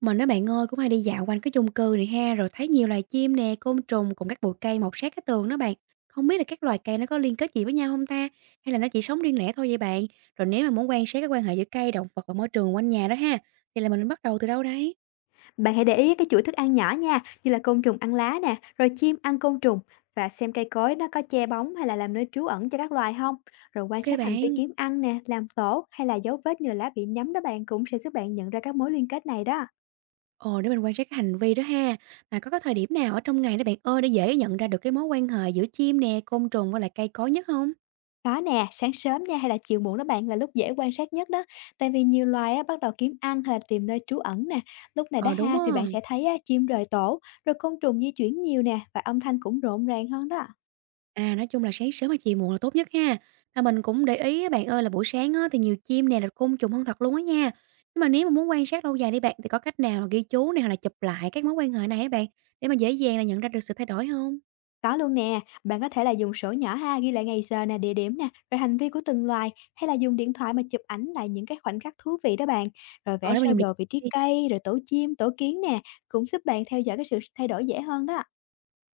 Mình á bạn ơi, cũng hay đi dạo quanh cái chung cư này ha, rồi thấy nhiều loài chim nè, côn trùng cùng các bụi cây mọc sát cái tường đó bạn. Không biết là các loài cây nó có liên kết gì với nhau không ta? Hay là nó chỉ sống riêng lẻ thôi vậy bạn? Rồi nếu mà muốn quan sát cái quan hệ giữa cây, động vật và môi trường quanh nhà đó ha, thì là mình nên bắt đầu từ đâu đấy? Bạn hãy để ý cái chuỗi thức ăn nhỏ nha, như là côn trùng ăn lá nè, rồi chim ăn côn trùng và xem cây cối nó có che bóng hay là làm nơi trú ẩn cho các loài không. Rồi quan Ok sát hành vi bạn. kiếm ăn nè, làm tổ hay là dấu vết như là lá bị nhấm đó bạn cũng sẽ giúp bạn nhận ra các mối liên kết này đó. Ồ, để mình quan sát cái hành vi đó ha. Mà có cái thời điểm nào ở trong ngày đó bạn ơi, để dễ nhận ra được cái mối quan hệ giữa chim nè, côn trùng với lại cây cối nhất không? Có nè, sáng sớm nha hay là chiều muộn đó bạn là lúc dễ quan sát nhất đó. Tại vì nhiều loài á, bắt đầu kiếm ăn hay là tìm nơi trú ẩn nè. Lúc này đó Ờ đúng ha á. thì bạn sẽ thấy á, chim rời tổ, rồi côn trùng di chuyển nhiều nè và âm thanh cũng rộn ràng hơn đó. À, nói chung là sáng sớm hay chiều muộn là tốt nhất ha. Mà mình cũng để ý á bạn ơi là buổi sáng á, thì nhiều chim nè, rồi côn trùng hơn thật luôn á nha. Nhưng mà nếu mà muốn quan sát lâu dài đi bạn thì có cách nào là ghi chú này hoặc là chụp lại các mối quan hệ này á bạn để mà dễ dàng là nhận ra được sự thay đổi không? Có luôn nè, bạn có thể là dùng sổ nhỏ ha, ghi lại ngày giờ nè, địa điểm nè, rồi hành vi của từng loài hay là dùng điện thoại mà chụp ảnh lại những cái khoảnh khắc thú vị đó bạn. Rồi vẽ Ờ, để mình sơ dùng điện đồ vị thoại trí đi. cây, rồi tổ chim, tổ kiến nè, cũng giúp bạn theo dõi cái sự thay đổi dễ hơn đó.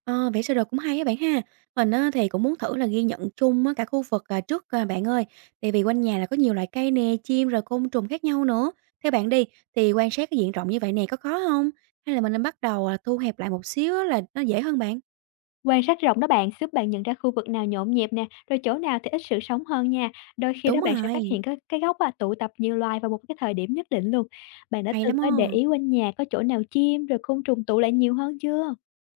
Ờ, vẽ sơ đồ cũng hay á bạn ha. Mình á, thì cũng muốn thử là ghi nhận chung á, cả khu vực à, trước à, bạn ơi. Tại vì quanh nhà là có nhiều loại cây nè, chim rồi côn trùng khác nhau nữa. Theo bạn đi thì quan sát cái diện rộng như vậy nè có khó không? Hay là mình nên bắt đầu à, thu hẹp lại một xíu á, là nó dễ hơn bạn? Quan sát rộng đó bạn, giúp bạn nhận ra khu vực nào nhộn nhịp nè, rồi chỗ nào thì ít sự sống hơn nha. Đôi khi đó Đúng bạn sẽ phát rồi, hiện có cái góc à, tụ tập nhiều loài vào một cái thời điểm nhất định luôn. Bạn đã hay từng lắm á. có để ý quanh nhà có chỗ nào chim rồi côn trùng tụ lại nhiều hơn chưa?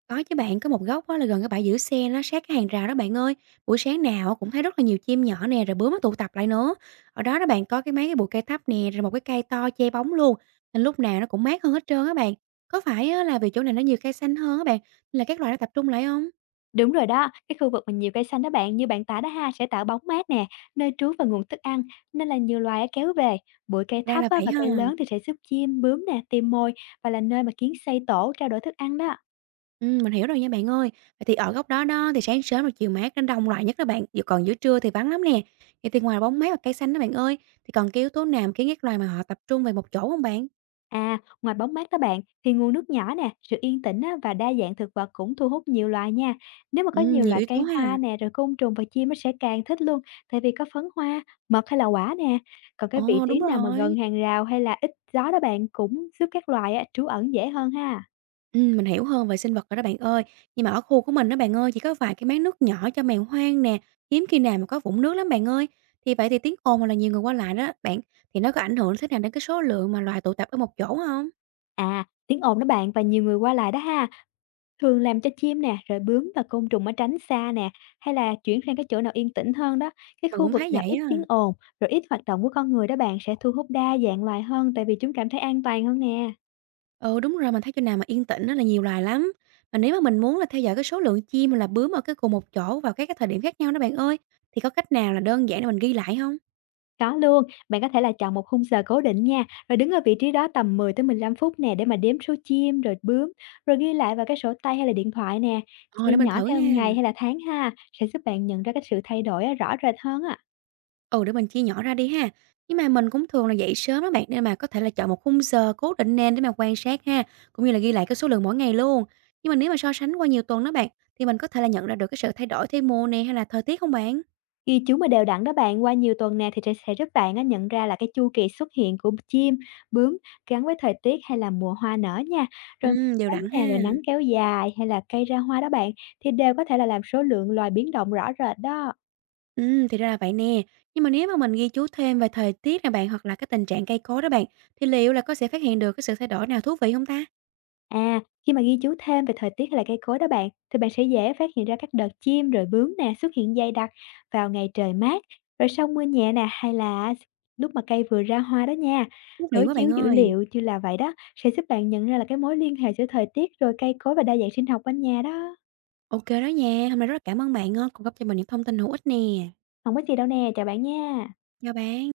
Có chứ bạn, có một góc á là gần cái bãi giữ xe nó sát cái hàng rào đó bạn ơi. Buổi sáng nào á cũng thấy rất là nhiều chim nhỏ nè, rồi bướm nó tụ tập lại nữa. Ở đó đó bạn có cái mấy cái bụi cây thấp nè, rồi một cái cây to che bóng luôn. Nên lúc nào nó cũng mát hơn hết trơn á bạn. Có phải á là vì chỗ này nó nhiều cây xanh hơn á bạn, nên là các loài nó tập trung lại không? Đúng rồi đó, cái khu vực mà nhiều cây xanh đó bạn, như bạn tả đó ha, sẽ tạo bóng mát nè, nơi trú và nguồn thức ăn, nên là nhiều loài á kéo về. Bụi cây Ra thấp là á, vậy và ha. cây lớn thì sẽ giúp chim, bướm nè, tìm mồi và là nơi mà kiến xây tổ trao đổi thức ăn đó. Mình hiểu rồi nha bạn ơi. Vậy thì ở góc đó đó, thì sáng sớm và chiều mát nó đông lại nhất đó bạn, còn giữa trưa thì vắng lắm nè. Vậy thì ngoài bóng mát và cây xanh đó bạn ơi, thì còn cái yếu tố nào mà khiến các loài mà họ tập trung về một chỗ không bạn? À, ngoài bóng mát đó bạn, thì nguồn nước nhỏ nè, sự yên tĩnh á, và đa dạng thực vật cũng thu hút nhiều loài nha. Nếu mà có nhiều Nhiều loại yếu tố cây ha. hoa nè, rồi côn trùng và chim nó sẽ càng thích luôn, tại vì có phấn hoa, mật hay là quả nè. Còn cái vị Ồ, trí đúng nào mà gần rồi. hàng rào hay là ít gió đó bạn cũng giúp các loài á, trú ẩn dễ hơn ha. Mình hiểu hơn về sinh vật rồi đó bạn ơi. Nhưng mà ở khu của mình đó bạn ơi, chỉ có vài cái máng nước nhỏ cho mèo hoang nè, hiếm khi nào mà có vũng nước lắm bạn ơi. Thì vậy thì tiếng ồn hoặc là nhiều người qua lại đó bạn, thì nó có ảnh hưởng thế nào đến cái số lượng mà loài tụ tập ở một chỗ không? À, tiếng ồn đó bạn và nhiều người qua lại đó ha, thường làm cho chim nè, rồi bướm và côn trùng nó tránh xa nè, hay là chuyển sang cái chỗ nào yên tĩnh hơn đó. Cái Mình khu cũng vực thấy nào vậy ít á. tiếng ồn, rồi ít hoạt động của con người đó bạn sẽ thu hút đa dạng loài hơn tại vì chúng cảm thấy an toàn hơn nè. Ừ, đúng rồi, mình thấy chỗ nào mà yên tĩnh á là nhiều loài lắm. Mà nếu mà mình muốn là theo dõi cái số lượng chim hoặc là bướm ở cái cùng một chỗ vào các cái thời điểm khác nhau đó bạn ơi, thì có cách nào là đơn giản để mình ghi lại không? Có luôn, bạn có thể là chọn một khung giờ cố định nha, rồi đứng ở vị trí đó tầm 10 tới 15 phút nè để mà đếm số chim rồi bướm, rồi ghi lại vào cái sổ tay hay là điện thoại nè, Ờ, chia để mình nhỏ thử theo ngày nha. hay là tháng ha, sẽ giúp bạn nhận ra cái sự thay đổi á, rõ rệt hơn á. Ừ, để mình chia nhỏ ra đi ha. Nhưng mà mình cũng thường là dậy sớm đó bạn, nên mà có thể là chọn một khung giờ cố định nè để mà quan sát ha, cũng như là ghi lại cái số lượng mỗi ngày luôn. Nhưng mà nếu mà so sánh qua nhiều tuần đó bạn, thì mình có thể là nhận ra được cái sự thay đổi theo mùa nè hay là thời tiết không bạn? Khi chú mà đều đặn đó bạn, qua nhiều tuần nè thì sẽ giúp bạn á, nhận ra là cái chu kỳ xuất hiện của chim, bướm gắn với thời tiết hay là mùa hoa nở nha. Rồi Đều nắng đặn ha. nè, rồi nắng kéo dài hay là cây ra hoa đó bạn thì đều có thể là làm số lượng loài biến động rõ rệt đó. Thì ra là vậy nè. Nhưng mà nếu mà mình ghi chú thêm về thời tiết nè bạn, hoặc là cái tình trạng cây cối đó bạn, thì liệu là có sẽ phát hiện được cái sự thay đổi nào thú vị không ta? À, khi mà ghi chú thêm về thời tiết hay là cây cối đó bạn, thì bạn sẽ dễ phát hiện ra các đợt chim rồi bướm nè xuất hiện dày đặc vào ngày trời mát, rồi sau mưa nhẹ nè hay là lúc mà cây vừa ra hoa đó nha. Thú vị Đối quá chiếu bạn dữ ơi. liệu như là vậy đó sẽ giúp bạn nhận ra là cái mối liên hệ giữa thời tiết rồi cây cối và đa dạng sinh học quanh nhà đó. Ok đó nha, hôm nay rất là cảm ơn bạn, cung cấp cho mình những thông tin hữu ích nè. Không có gì đâu nè, chào bạn nha. Chào bạn.